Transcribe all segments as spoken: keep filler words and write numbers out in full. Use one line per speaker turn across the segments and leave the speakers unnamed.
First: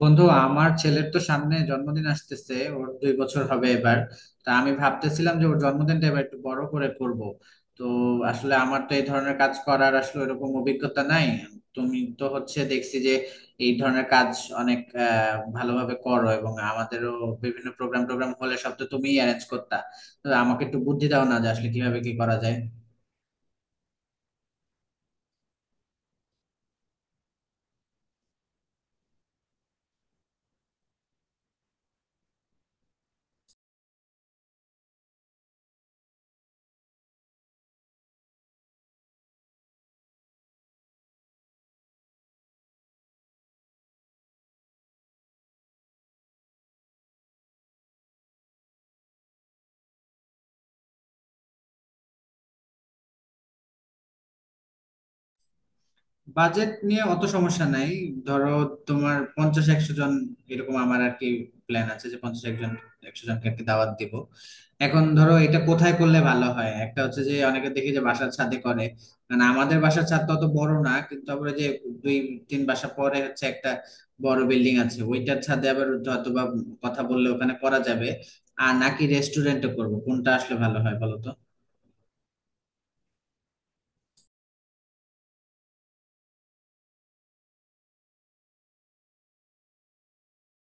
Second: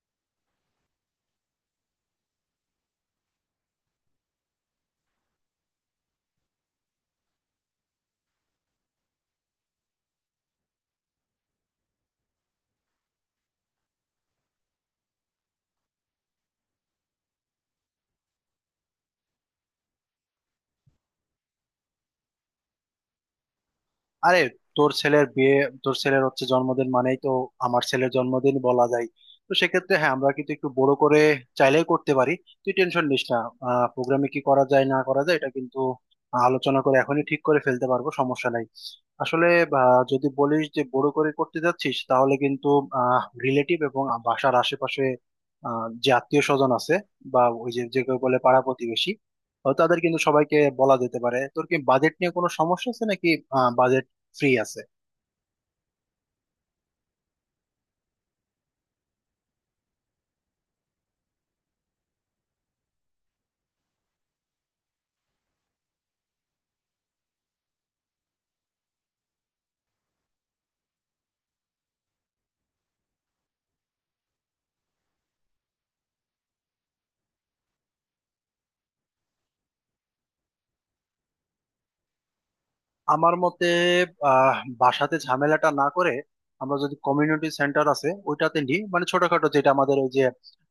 বন্ধু, আমার ছেলের তো সামনে জন্মদিন আসতেছে। ওর দুই বছর হবে এবার। তা আমি ভাবতেছিলাম যে ওর জন্মদিনটা এবার একটু বড় করে করব। তো আসলে আমার তো এই ধরনের কাজ করার আসলে এরকম অভিজ্ঞতা নাই। তুমি তো হচ্ছে দেখছি যে এই ধরনের কাজ অনেক আহ ভালোভাবে করো, এবং আমাদেরও বিভিন্ন প্রোগ্রাম টোগ্রাম হলে সব তো তুমিই অ্যারেঞ্জ করতা। তো আমাকে একটু বুদ্ধি দাও না, যে আসলে কিভাবে কি করা যায়।
আরে, তোর ছেলের বিয়ে, তোর ছেলের হচ্ছে জন্মদিন মানেই তো আমার ছেলের জন্মদিন বলা যায়। তো সেক্ষেত্রে হ্যাঁ, আমরা কিন্তু একটু বড় করে চাইলেই করতে পারি। তুই টেনশন নিস না। আহ প্রোগ্রামে কি করা যায় না করা যায় এটা কিন্তু আলোচনা করে এখনই ঠিক করে ফেলতে পারবো, সমস্যা নাই। আসলে আহ, যদি বলিস যে বড় করে করতে যাচ্ছিস তাহলে কিন্তু আহ রিলেটিভ এবং বাসার আশেপাশে আহ যে আত্মীয় স্বজন আছে, বা ওই যে যে কেউ বলে পাড়া প্রতিবেশী, তো তাদের কিন্তু সবাইকে বলা যেতে পারে। তোর কি বাজেট নিয়ে কোনো সমস্যা আছে নাকি ফ্রি আছে?
বাজেট নিয়ে অত সমস্যা নাই। ধরো তোমার পঞ্চাশ একশো জন, এরকম আমার আর কি প্ল্যান আছে, যে পঞ্চাশ একজন একশো জনকে আর কি দাওয়াত দিব। এখন ধরো এটা কোথায় করলে ভালো হয়? একটা হচ্ছে যে অনেকে দেখি যে বাসার ছাদে করে। মানে আমাদের বাসার ছাদ তো অত বড় না, কিন্তু তারপরে যে দুই তিন বাসা পরে হচ্ছে একটা বড় বিল্ডিং আছে, ওইটার ছাদে আবার হয়তো বা কথা বললে ওখানে করা যাবে। আর নাকি রেস্টুরেন্টে করবো? কোনটা আসলে ভালো হয় বলো তো?
আমার মতে আহ বাসাতে ঝামেলাটা না করে আমরা যদি কমিউনিটি সেন্টার আছে ওইটাতে নিই, মানে ছোটখাটো যেটা আমাদের ওই যে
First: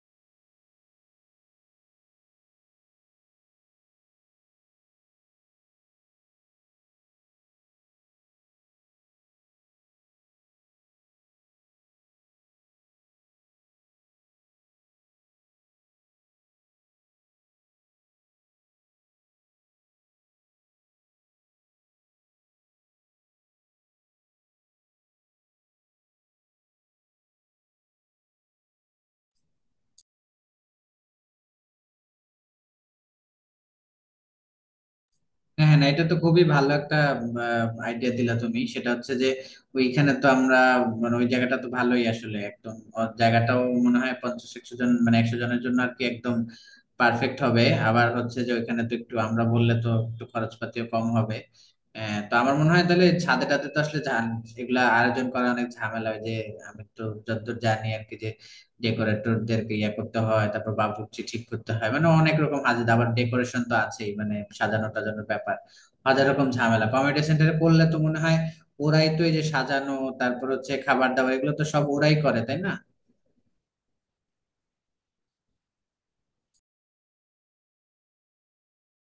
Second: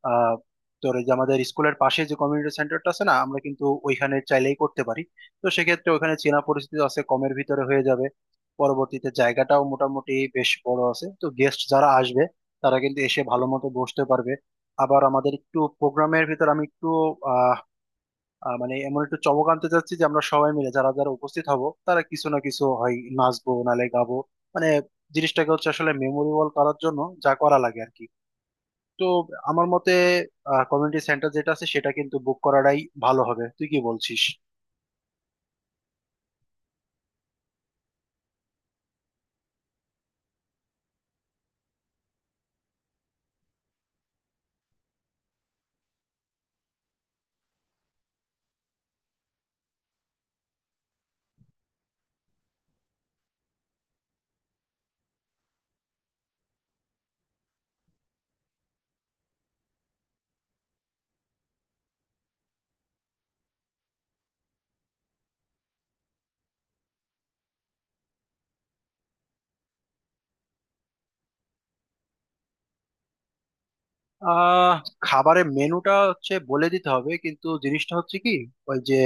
আহ তোর ওই যে আমাদের স্কুলের পাশে যে কমিউনিটি সেন্টারটা আছে না, আমরা কিন্তু ওইখানে চাইলেই করতে পারি। তো সেক্ষেত্রে ওখানে চেনা পরিস্থিতি আছে, কমের ভিতরে হয়ে যাবে। পরবর্তীতে জায়গাটাও মোটামুটি বেশ বড় আছে, তো গেস্ট যারা আসবে তারা কিন্তু এসে ভালো মতো বসতে পারবে। আবার আমাদের একটু প্রোগ্রামের ভিতর আমি একটু আহ, মানে এমন একটা চমক আনতে চাচ্ছি যে আমরা সবাই মিলে যারা যারা উপস্থিত হব তারা কিছু না কিছু হয় নাচবো নালে গাবো, মানে জিনিসটাকে হচ্ছে আসলে মেমোরেবল করার জন্য যা করা লাগে আর কি। তো আমার মতে কমিউনিটি সেন্টার যেটা আছে সেটা কিন্তু বুক করাটাই ভালো হবে। তুই কি বলছিস?
হ্যাঁ, হ্যাঁ, না, এটা তো খুবই ভালো একটা আইডিয়া দিলা তুমি। সেটা হচ্ছে যে ওইখানে তো আমরা, মানে ওই জায়গাটা তো ভালোই আসলে একদম অ- জায়গাটাও মনে হয় পঞ্চাশ একশো জন মানে একশো জনের জন্য আর কি একদম পারফেক্ট হবে। আবার হচ্ছে যে ওইখানে তো একটু আমরা বললে তো একটু খরচপাতিও কম হবে। আহ, তো আমার মনে হয় তাহলে ছাদে টাদে তো আসলে ঝাম- এগুলা আয়োজন করা অনেক ঝামেলা হয় যে, আমি তো যতদূর জানি আর কি, যে ডেকোরেটরদেরকে ইয়ে করতে হয়, তারপর বাবুর্চি ঠিক করতে হয়, মানে অনেক রকম হাজার আবার ডেকোরেশন তো আছেই, মানে সাজানো টাজানোর ব্যাপার হাজার রকম ঝামেলা। কমিউনিটি সেন্টারে করলে তো মনে হয় ওরাই তো এই যে সাজানো, তারপর হচ্ছে খাবার দাবার এগুলো তো সব ওরাই করে, তাই না?
আহ খাবারের মেনুটা হচ্ছে বলে দিতে হবে, কিন্তু জিনিসটা হচ্ছে কি, ওই যে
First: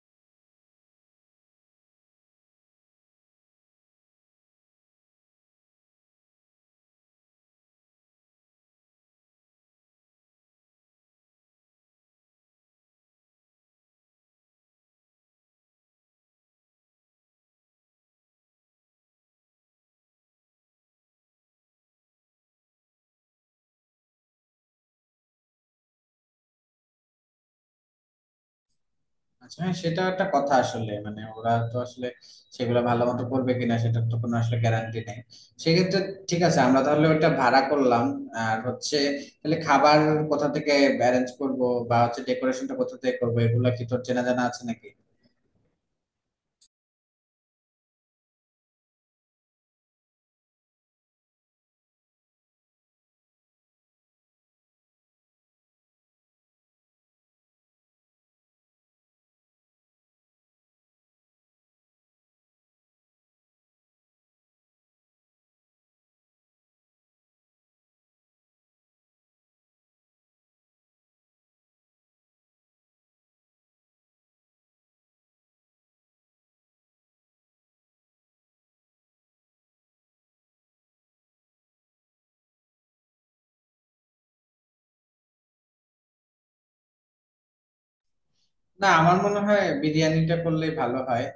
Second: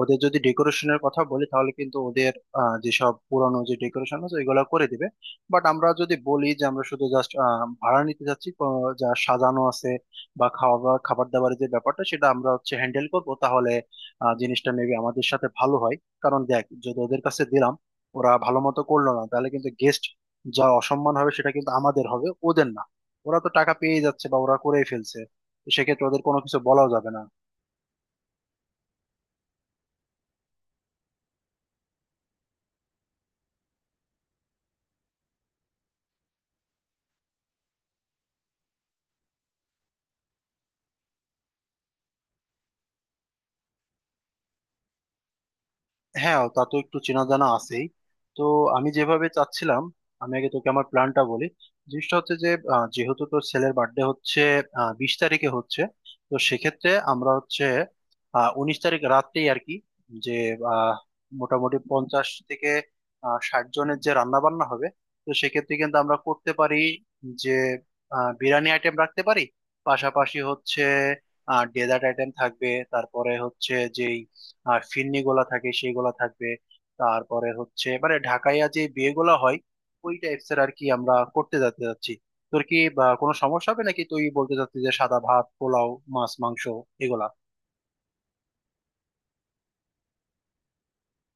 ওদের যদি ডেকোরেশনের কথা বলি তাহলে কিন্তু ওদের আহ, যেসব পুরানো যে ডেকোরেশন আছে এগুলো করে দিবে। বাট আমরা যদি বলি যে আমরা শুধু জাস্ট ভাড়া নিতে যাচ্ছি, তো যা সাজানো আছে, বা খাওয়া খাবার দাবারের যে ব্যাপারটা সেটা আমরা হচ্ছে হ্যান্ডেল করবো, তাহলে আহ, জিনিসটা মেবি আমাদের সাথে ভালো হয়। কারণ দেখ, যদি ওদের কাছে দিলাম, ওরা ভালো মতো করলো না, তাহলে কিন্তু গেস্ট যা অসম্মান হবে সেটা কিন্তু আমাদের হবে, ওদের না। ওরা তো টাকা পেয়ে যাচ্ছে বা ওরা করেই ফেলছে, তো সেক্ষেত্রে ওদের কোনো কিছু বলাও যাবে না।
আচ্ছা, হ্যাঁ, সেটা একটা কথা আসলে। মানে ওরা তো আসলে সেগুলো ভালো মতো করবে কিনা সেটার তো কোনো আসলে গ্যারান্টি নেই। সেক্ষেত্রে ঠিক আছে, আমরা তাহলে ওটা ভাড়া করলাম। আর হচ্ছে, তাহলে খাবার কোথা থেকে অ্যারেঞ্জ করব, বা হচ্ছে ডেকোরেশনটা কোথা থেকে করবো, এগুলো কি তোর চেনা জানা আছে নাকি?
হ্যাঁ, তা তো একটু চেনা জানা আছেই। তো আমি যেভাবে চাচ্ছিলাম, আমি আগে তোকে আমার প্ল্যানটা বলি। জিনিসটা হচ্ছে যে আহ, যেহেতু তোর ছেলের বার্থডে হচ্ছে আহ, বিশ তারিখে হচ্ছে, তো সেক্ষেত্রে আমরা হচ্ছে আহ, উনিশ তারিখ রাত্রেই আর কি, যে আহ, মোটামুটি পঞ্চাশ থেকে আহ, ষাট জনের যে রান্না বান্না হবে, তো সেক্ষেত্রে কিন্তু আমরা করতে পারি যে আহ, বিরিয়ানি আইটেম রাখতে পারি। পাশাপাশি হচ্ছে ডেজার্ট আইটেম থাকবে, তারপরে হচ্ছে যেই আর ফিরনি গোলা থাকে সেই গোলা থাকবে। তারপরে হচ্ছে মানে ঢাকাইয়া যে বিয়ে গোলা হয়, ওই টাইপস এর আর কি আমরা করতে যেতে যাচ্ছি। তোর কি বা কোনো সমস্যা হবে নাকি? তুই বলতে চাচ্ছিস যে সাদা ভাত পোলাও, মাছ মাংস, এগুলা?
না, আমার মনে হয় বিরিয়ানিটা করলেই ভালো হয়।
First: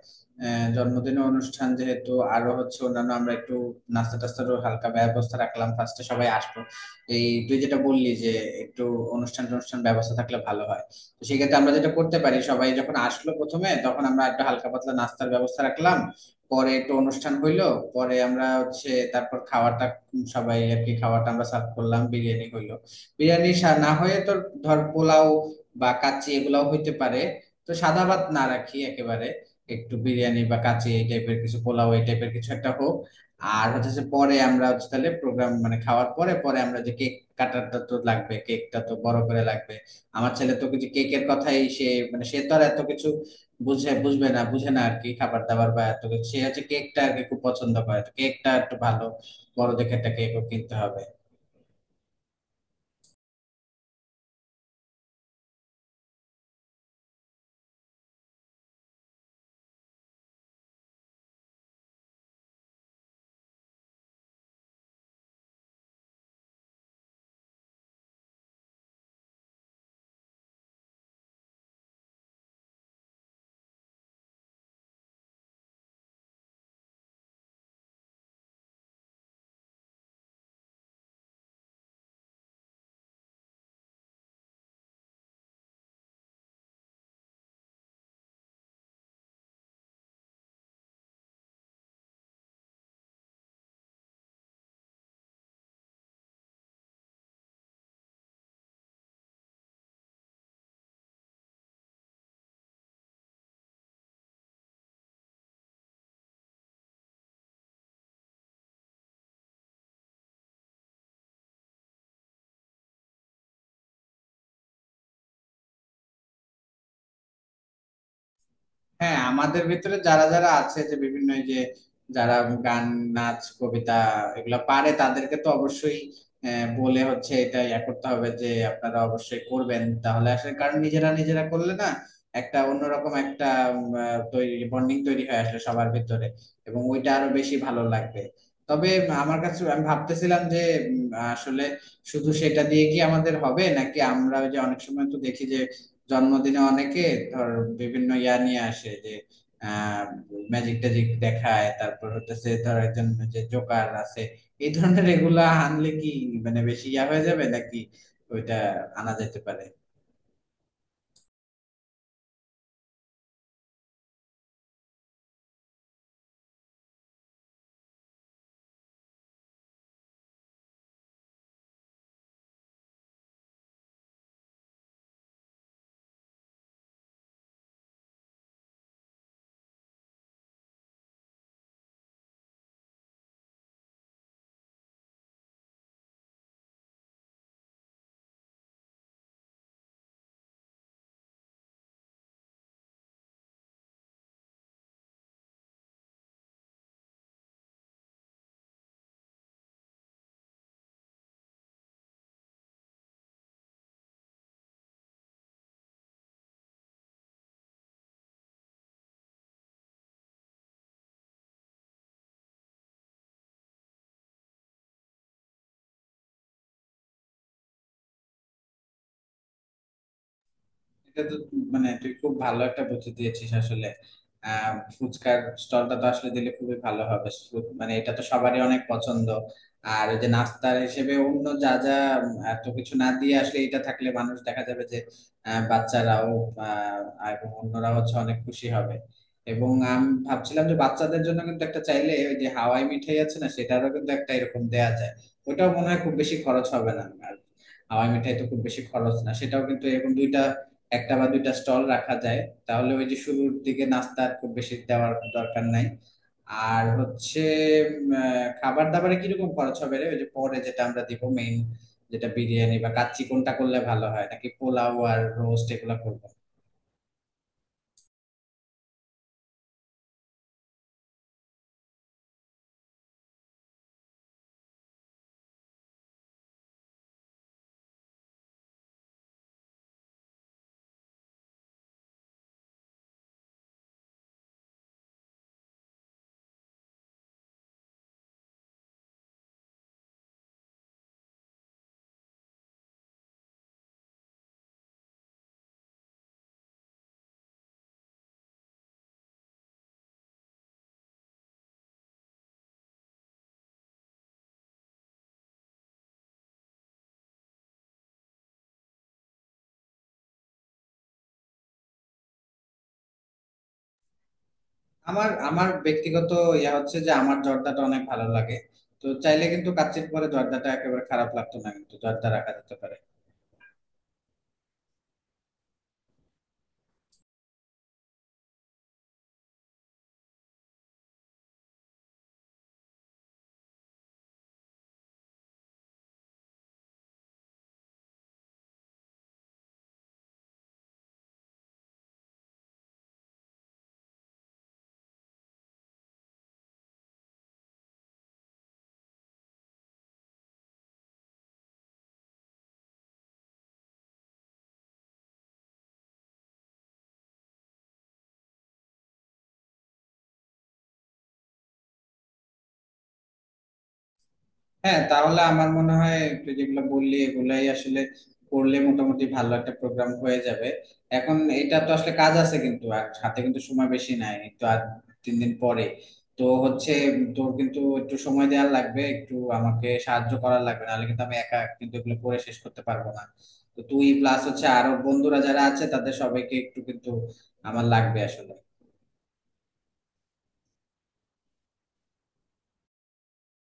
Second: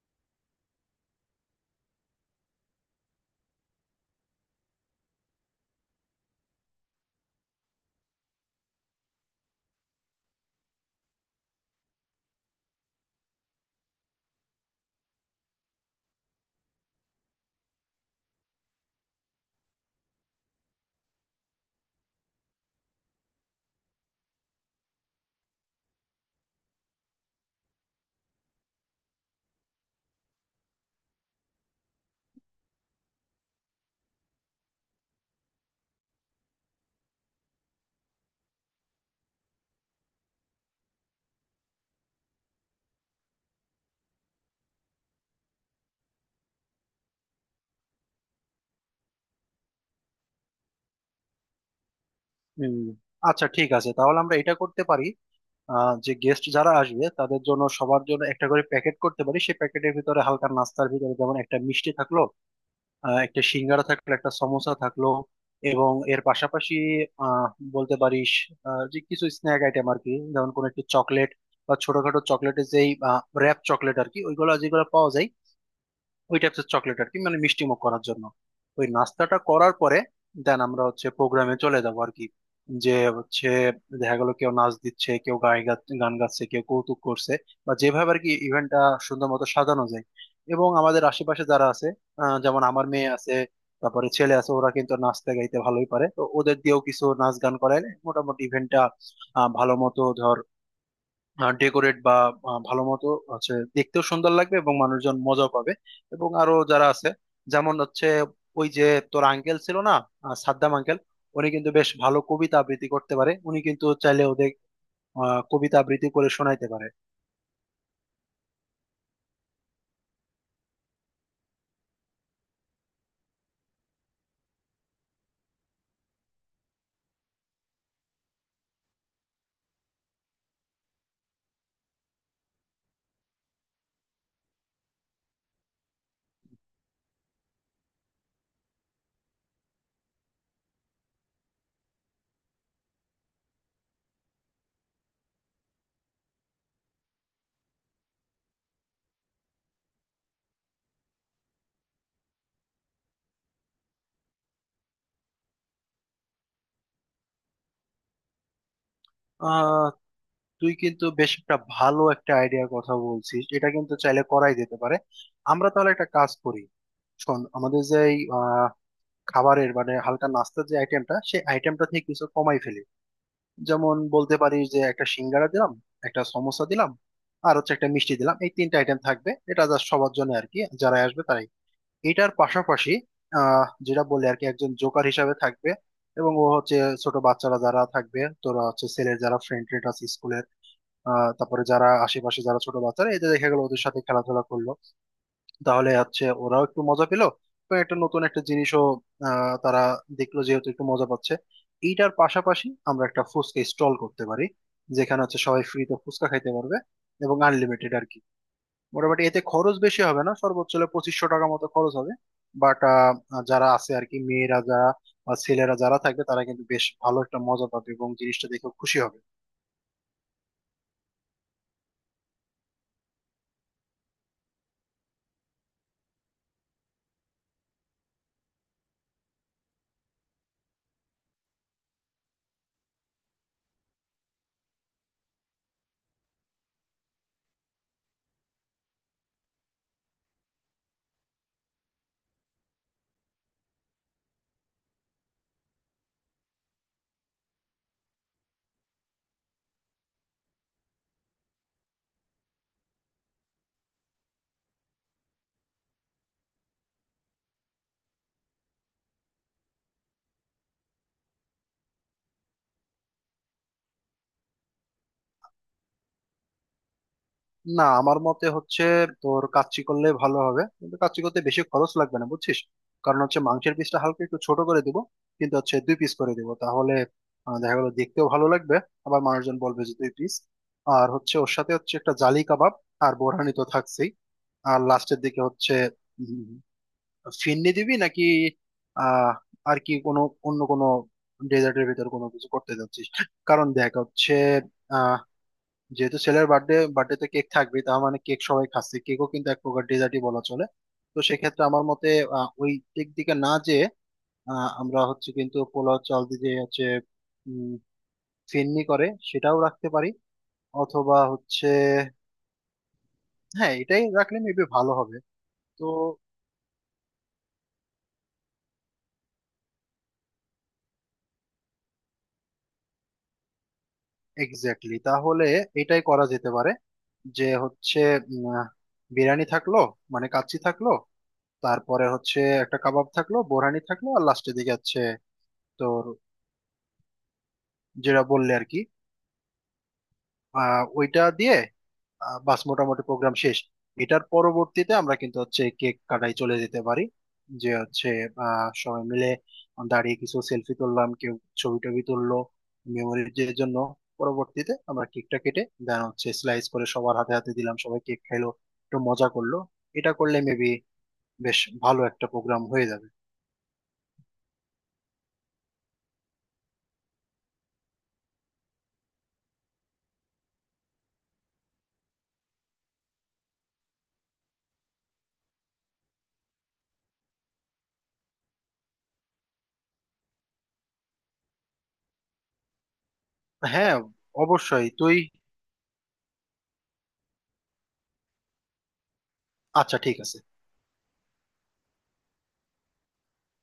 আহ, জন্মদিনের অনুষ্ঠান যেহেতু, আরো হচ্ছে অন্যান্য আমরা একটু নাস্তা টাস্তারও হালকা ব্যবস্থা রাখলাম, ফার্স্টে সবাই আসবো। এই তুই যেটা বললি যে একটু অনুষ্ঠান অনুষ্ঠান ব্যবস্থা থাকলে ভালো হয়, তো সেক্ষেত্রে আমরা যেটা করতে পারি, সবাই যখন আসলো প্রথমে তখন আমরা একটা হালকা পাতলা নাস্তার ব্যবস্থা রাখলাম, পরে একটু অনুষ্ঠান হইলো, পরে আমরা হচ্ছে তারপর খাওয়াটা, উম সবাই আর কি খাওয়াটা আমরা সার্ভ করলাম, বিরিয়ানি হইলো। বিরিয়ানি সা- না হয়ে তোর ধর পোলাও বা কাচ্চি এগুলাও হইতে পারে। তো সাদা ভাত না রাখি একেবারে, একটু বিরিয়ানি বা কাচ্চি এই টাইপের কিছু, পোলাও এই টাইপের কিছু একটা হোক। আর হচ্ছে যে পরে আমরা হচ্ছে তাহলে প্রোগ্রাম মানে খাওয়ার পরে পরে আমরা যে কেক কাটারটা তো লাগবে, কেকটা তো বড় করে লাগবে। আমার ছেলে তো কিছু কেকের কথাই, সে মানে সে তো আর এত কিছু বুঝে বুঝবে না, বুঝে না আর কি খাবার দাবার বা এত কিছু, সে হচ্ছে কেকটা আর কি খুব পছন্দ করে, তো কেকটা একটু ভালো বড় দেখে একটা কেকও কিনতে হবে।
হুম, আচ্ছা ঠিক আছে, তাহলে আমরা এটা করতে পারি। আহ, যে গেস্ট যারা আসবে তাদের জন্য সবার জন্য একটা করে প্যাকেট করতে পারি। সেই প্যাকেটের ভিতরে হালকা নাস্তার ভিতরে যেমন একটা মিষ্টি থাকলো, আহ, একটা সিঙ্গারা থাকলো, একটা সমোসা থাকলো, এবং এর পাশাপাশি আহ বলতে পারিস আহ, যে কিছু স্ন্যাক আইটেম আর কি, যেমন কোনো একটু চকলেট বা ছোটখাটো চকলেটের যেই র্যাপ চকলেট আর কি, ওইগুলো যেগুলো পাওয়া যায়, ওই টাইপের চকলেট আর কি, মানে মিষ্টিমুখ করার জন্য। ওই নাস্তাটা করার পরে দেন আমরা হচ্ছে প্রোগ্রামে চলে যাবো আর কি, যে হচ্ছে দেখা গেল কেউ নাচ দিচ্ছে, কেউ গাই গা- গান গাচ্ছে, কেউ কৌতুক করছে, বা যেভাবে আর কি ইভেন্টটা সুন্দর মতো সাজানো যায়। এবং আমাদের আশেপাশে যারা আছে আহ, যেমন আমার মেয়ে আছে, তারপরে ছেলে আছে, ওরা কিন্তু নাচতে গাইতে ভালোই পারে, তো ওদের দিয়েও কিছু নাচ গান করাইলে মোটামুটি ইভেন্টটা ভালো মতো ধর ডেকোরেট বা আহ, ভালো মতো হচ্ছে দেখতেও সুন্দর লাগবে এবং মানুষজন মজাও পাবে। এবং আরো যারা আছে, যেমন হচ্ছে ওই যে তোর আঙ্কেল ছিল না, আহ, সাদ্দাম আঙ্কেল, উনি কিন্তু বেশ ভালো কবিতা আবৃত্তি করতে পারে, উনি কিন্তু চাইলে ওদের আহ, কবিতা আবৃত্তি করে শোনাইতে পারে।
হ্যাঁ, আমাদের ভিতরে যারা যারা আছে, যে বিভিন্ন এই যে যারা গান, নাচ, কবিতা এগুলা পারে তাদেরকে তো অবশ্যই আহ, বলে হচ্ছে এটা ইয়া করতে হবে, যে আপনারা অবশ্যই করবেন, তাহলে আসলে কারণ নিজেরা নিজেরা করলে না একটা অন্যরকম একটা উম, আহ, তৈরি বন্ডিং তৈরি হয়ে আসলে সবার ভিতরে, এবং ওইটা আরো বেশি ভালো লাগবে। তবে আমার কাছে আমি ভাবতেছিলাম যে উম, আসলে শুধু সেটা দিয়ে কি আমাদের হবে, নাকি আমরা ওই যে অনেক সময় তো দেখি যে জন্মদিনে অনেকে ধর বিভিন্ন ইয়া নিয়ে আসে, যে ম্যাজিক ট্যাজিক দেখায়, তারপর হচ্ছে ধর একজন যে জোকার আছে, এই ধরনের এগুলা আনলে কি মানে বেশি ইয়া হয়ে যাবে নাকি? ওইটা আনা যেতে পারে।
আহ তুই কিন্তু বেশ একটা ভালো একটা আইডিয়ার কথা বলছিস, এটা কিন্তু চাইলে করাই যেতে পারে। আমরা তাহলে একটা কাজ করি, শোন। আমাদের যে এই, আহ, খাবারের মানে হালকা নাস্তার যে আইটেমটা, সেই আইটেমটা থেকে কিছু কমাই ফেলি। যেমন বলতে পারিস, যে একটা সিঙ্গারা দিলাম, একটা সমোসা দিলাম, আর হচ্ছে একটা মিষ্টি দিলাম, এই তিনটা আইটেম থাকবে। এটা জাস্ট সবার জন্য আর কি যারা আসবে তারাই। এটার পাশাপাশি আহ যেটা বললে আর কি একজন জোকার হিসাবে থাকবে। এবং ও হচ্ছে ছোট বাচ্চারা যারা থাকবে, তোরা হচ্ছে ছেলের যারা ফ্রেন্ড ট্রেন্ড আছে স্কুলের, আহ তারপরে যারা আশেপাশে যারা ছোট বাচ্চারা, এদের দেখা গেলো ওদের সাথে খেলাধুলা করলো, তাহলে হচ্ছে ওরাও একটু মজা পেলো এবং একটা নতুন একটা জিনিসও আহ, তারা দেখলো, যেহেতু একটু মজা পাচ্ছে। এইটার পাশাপাশি আমরা একটা ফুচকা স্টল করতে পারি, যেখানে হচ্ছে সবাই ফ্রিতে ফুচকা খাইতে পারবে এবং আনলিমিটেড আর কি। মোটামুটি এতে খরচ বেশি হবে না, সর্বোচ্চ হলে পঁচিশশো টাকা মতো খরচ হবে। বাট যারা আছে আর কি, মেয়েরা যারা বা ছেলেরা যারা থাকবে, তারা কিন্তু বেশ ভালো একটা মজা পাবে এবং জিনিসটা দেখে খুশি হবে।
এটা তো মানে তুই খুব ভালো একটা বুদ্ধি দিয়েছিস আসলে। আহ ফুচকার স্টলটা তো আসলে দিলে খুবই ভালো হবে, সু- মানে এটা তো সবারই অনেক পছন্দ। আর ওই যে নাস্তার হিসেবে অন্য যা যা, উম, এত কিছু না দিয়ে আসলে এটা থাকলে মানুষ দেখা যাবে যে আহ, বাচ্চারাও আহ, এবং অন্যরাও হচ্ছে অনেক খুশি হবে। এবং আমি ভাবছিলাম যে বাচ্চাদের জন্য কিন্তু একটা চাইলে ওই যে হাওয়াই মিঠাই আছে না, সেটারও কিন্তু একটা এরকম দেয়া যায়। ওটাও মনে হয় খুব বেশি খরচ হবে না, আর হাওয়াই মিঠাই তো খুব বেশি খরচ না, সেটাও কিন্তু এরকম দুইটা, একটা বা দুইটা স্টল রাখা যায়। তাহলে ওই যে শুরুর দিকে নাস্তা আর খুব বেশি দেওয়ার দরকার নাই। আর হচ্ছে উম, আহ, খাবার দাবারে কিরকম খরচ হবে রে? ওই যে পরে যেটা আমরা দিব মেইন, যেটা বিরিয়ানি বা কাচ্চি কোনটা করলে ভালো হয়, নাকি পোলাও আর রোস্ট এগুলো করবো?
না, আমার মতে হচ্ছে তোর কাচ্চি করলে ভালো হবে, কিন্তু কাচ্চি করতে বেশি খরচ লাগবে না বুঝছিস। কারণ হচ্ছে মাংসের পিসটা হালকা একটু ছোট করে দিব, কিন্তু হচ্ছে দুই পিস করে দিব, তাহলে আহ, দেখা গেলো দেখতেও ভালো লাগবে, আবার মানুষজন বলবে যে দুই পিস। আর হচ্ছে ওর সাথে হচ্ছে একটা জালি কাবাব, আর বোরহানি তো থাকছেই। আর লাস্টের দিকে হচ্ছে উম, ফিরনি দিবি নাকি? আহ আর কি কোনো অন্য কোনো ডেজার্টের ভিতর কোনো কিছু করতে যাচ্ছিস? কারণ দেখ হচ্ছে, যেহেতু ছেলের বার্থডে বার্থডে তে কেক থাকবে, তার মানে কেক সবাই খাচ্ছে, কেকও কিন্তু এক প্রকার ডেজার্টই বলা চলে। তো সেক্ষেত্রে আমার মতে আহ, ওই কেক দিকে না যে আমরা হচ্ছে কিন্তু পোলাও চাল দিয়ে যে হচ্ছে উম, ফেননি করে সেটাও রাখতে পারি। অথবা হচ্ছে হ্যাঁ, এটাই রাখলে মেবি ভালো হবে।
আমার আমার
তো
ব্যক্তিগত ইয়া হচ্ছে যে আমার জর্দাটা অনেক ভালো লাগে, তো চাইলে কিন্তু কাচ্চির পরে জর্দাটা একেবারে খারাপ লাগতো না, কিন্তু জর্দা রাখা যেতে পারে।
এক্স্যাক্টলি, তাহলে এটাই করা যেতে পারে। যে হচ্ছে উম, আহ, বিরিয়ানি থাকলো, মানে কাচ্চি থাকলো, তারপরে হচ্ছে একটা কাবাব থাকলো, বোরহানি থাকলো, আর লাস্টের দিকে আছে যেটা বললে আর কি আহ, ওইটা দিয়ে আহ, বাস মোটামুটি প্রোগ্রাম শেষ। এটার পরবর্তীতে আমরা কিন্তু হচ্ছে কেক কাটাই চলে যেতে পারি, যে হচ্ছে আহ, সবাই মিলে দাঁড়িয়ে কিছু সেলফি তুললাম, কেউ ছবি টবি তুললো মেমোরির জন্য। পরবর্তীতে আমরা কেকটা কেটে দেন হচ্ছে স্লাইস করে সবার হাতে হাতে দিলাম, সবাই কেক খাইলো, একটু মজা করলো। এটা করলে মেবি বেশ ভালো একটা প্রোগ্রাম হয়ে যাবে।
হ্যাঁ, তাহলে আমার মনে হয় তুই যেগুলো বললি এগুলাই আসলে করলে মোটামুটি ভালো একটা প্রোগ্রাম হয়ে যাবে। এখন এটা তো আসলে কাজ আছে কিন্তু, আর হাতে কিন্তু সময় বেশি নাই, এই তো আর তিন দিন পরে। তো হচ্ছে তোর কিন্তু একটু সময় দেওয়া লাগবে, একটু আমাকে সাহায্য করার লাগবে, নাহলে কিন্তু আমি একা কিন্তু এগুলো করে শেষ করতে পারবো না। তো
হ্যাঁ,
তুই প্লাস হচ্ছে
অবশ্যই
আরো
তুই,
বন্ধুরা যারা আছে, তাদের সবাইকে একটু কিন্তু আমার লাগবে আসলে।
আচ্ছা ঠিক আছে।